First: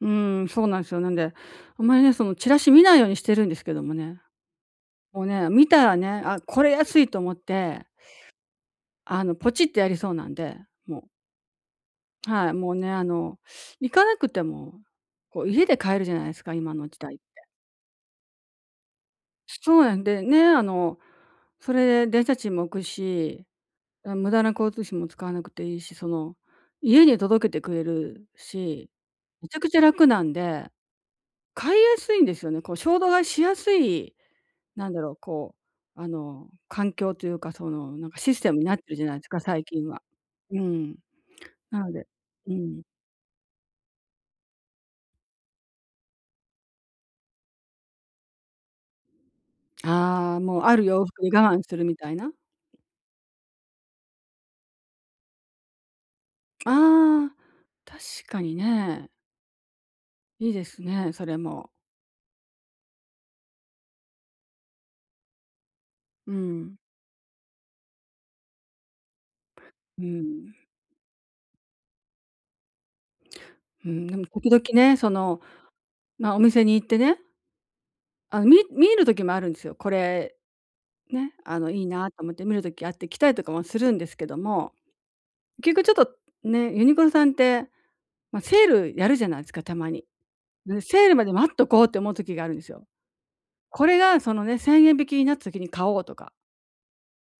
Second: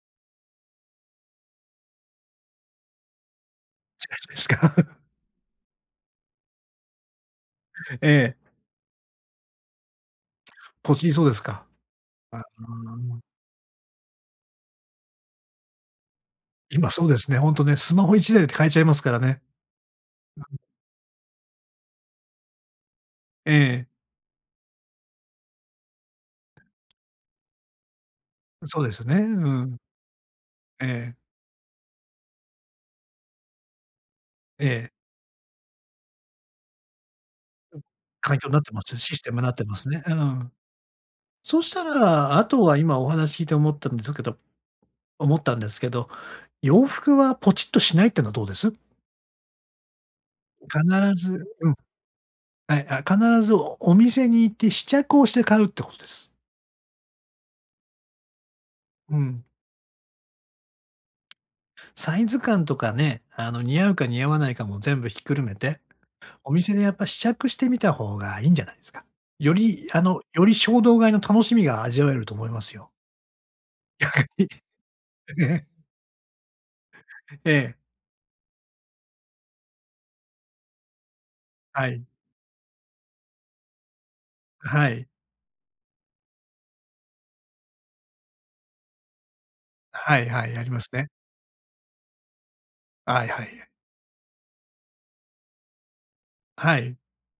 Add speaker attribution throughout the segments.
Speaker 1: うーん、そうなんすよ。なんで、あんまりね、そのチラシ見ないようにしてるんですけども
Speaker 2: 近
Speaker 1: ね。
Speaker 2: づくですか？
Speaker 1: もうね、見たらね、あ、これ安いと思って
Speaker 2: ええ。
Speaker 1: あの、ポチってやりそうなんで、
Speaker 2: ポ
Speaker 1: も
Speaker 2: チ
Speaker 1: う。
Speaker 2: りそうですか。あ、う
Speaker 1: はい、もうね、あ
Speaker 2: ーん。
Speaker 1: の、行かなくても、こう家で買えるじゃないすか、今の
Speaker 2: 今
Speaker 1: 時
Speaker 2: そう
Speaker 1: 代
Speaker 2: で
Speaker 1: って。
Speaker 2: すね。ほんとね、スマホ1台で買えちゃいますからね。
Speaker 1: そうやん、で、ね、
Speaker 2: なん
Speaker 1: あの、それで電車賃も浮くし、
Speaker 2: ええ。
Speaker 1: だ、無駄な交通費も使わなくていいし、その、家に届けてくれる
Speaker 2: そう
Speaker 1: し、
Speaker 2: ですよね。う
Speaker 1: めちゃく
Speaker 2: ん。
Speaker 1: ちゃ楽なんで。
Speaker 2: ええ。
Speaker 1: 買いやすいんですよね、こう衝動買いしやすい
Speaker 2: え
Speaker 1: な
Speaker 2: え。
Speaker 1: んだろう、こう、あの、環境というか、その、なんかシ
Speaker 2: 環
Speaker 1: ス
Speaker 2: 境
Speaker 1: テ
Speaker 2: な
Speaker 1: ム
Speaker 2: っ
Speaker 1: に
Speaker 2: て
Speaker 1: なっ
Speaker 2: ま
Speaker 1: て
Speaker 2: す
Speaker 1: る
Speaker 2: よ。
Speaker 1: じゃ
Speaker 2: シ
Speaker 1: ない
Speaker 2: ス
Speaker 1: す
Speaker 2: テ
Speaker 1: か、
Speaker 2: ムなっ
Speaker 1: 最
Speaker 2: てま
Speaker 1: 近
Speaker 2: す
Speaker 1: は。
Speaker 2: ね。ううん。
Speaker 1: うん。
Speaker 2: そし
Speaker 1: な
Speaker 2: た
Speaker 1: ので
Speaker 2: ら、あ
Speaker 1: う
Speaker 2: とは
Speaker 1: ん。
Speaker 2: 今お話聞いて思ったんだけど思ったんですけど、洋服はポチッとしないっていうのはどうです？
Speaker 1: ああ、もう、あ
Speaker 2: 必
Speaker 1: る洋服に
Speaker 2: ず
Speaker 1: 我慢
Speaker 2: うん。
Speaker 1: するみたいな？
Speaker 2: はい、あ、必ずお店に行って試着をして買うってことです。
Speaker 1: ああ、確かにね。
Speaker 2: うん。
Speaker 1: いいですね、それも。
Speaker 2: サイズ感とかね、あの、似合うか似合わないかも全部ひっくるめて、
Speaker 1: う
Speaker 2: お店
Speaker 1: ん。
Speaker 2: でやっぱ試着してみた方がいいんじゃないすか？より、あ
Speaker 1: う
Speaker 2: の、よ
Speaker 1: ん。
Speaker 2: り衝動買いの楽しみが味わえると思いますよ。
Speaker 1: うん、ね
Speaker 2: 逆
Speaker 1: も時
Speaker 2: に、
Speaker 1: 々ね、その、
Speaker 2: ね。
Speaker 1: ま、お店に行ってね。
Speaker 2: ええ。
Speaker 1: あ、み見る時もあるんですよ。これ、ね、あの、いい
Speaker 2: はい。
Speaker 1: なと思って、見る時あって、着たりとかもするんですけど
Speaker 2: あ、
Speaker 1: も、
Speaker 2: はい。
Speaker 1: けっこちょっと、ね、ユニクロさんって、ま、セールやるじゃないすか、たまに。
Speaker 2: はいはい、やりま
Speaker 1: ぬ、
Speaker 2: す
Speaker 1: セ
Speaker 2: ね。
Speaker 1: ールまで待っとこうって思う時があるんですよ。
Speaker 2: はいはい。
Speaker 1: これがそのね、1000円引きになった時に買おうとか。
Speaker 2: はい。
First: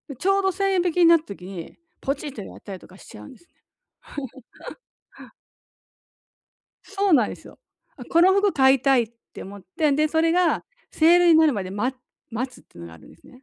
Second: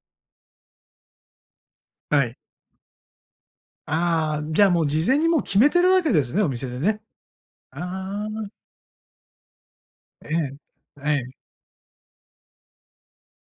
Speaker 1: で、ちょうど1000円引きになった時に、ポ
Speaker 2: は
Speaker 1: チッ
Speaker 2: い。
Speaker 1: とやったりとかしちゃうんですね。
Speaker 2: ああ、じゃあ、もう事前にもう決めてるわけですね、お店でね。
Speaker 1: そうないすよ。あ、こ
Speaker 2: あ
Speaker 1: の
Speaker 2: あ。
Speaker 1: 服買いたいって思って、で、そ
Speaker 2: え
Speaker 1: れ
Speaker 2: え、
Speaker 1: が
Speaker 2: え
Speaker 1: セー
Speaker 2: え。
Speaker 1: ルになるまで、待待つってのがあるんですね。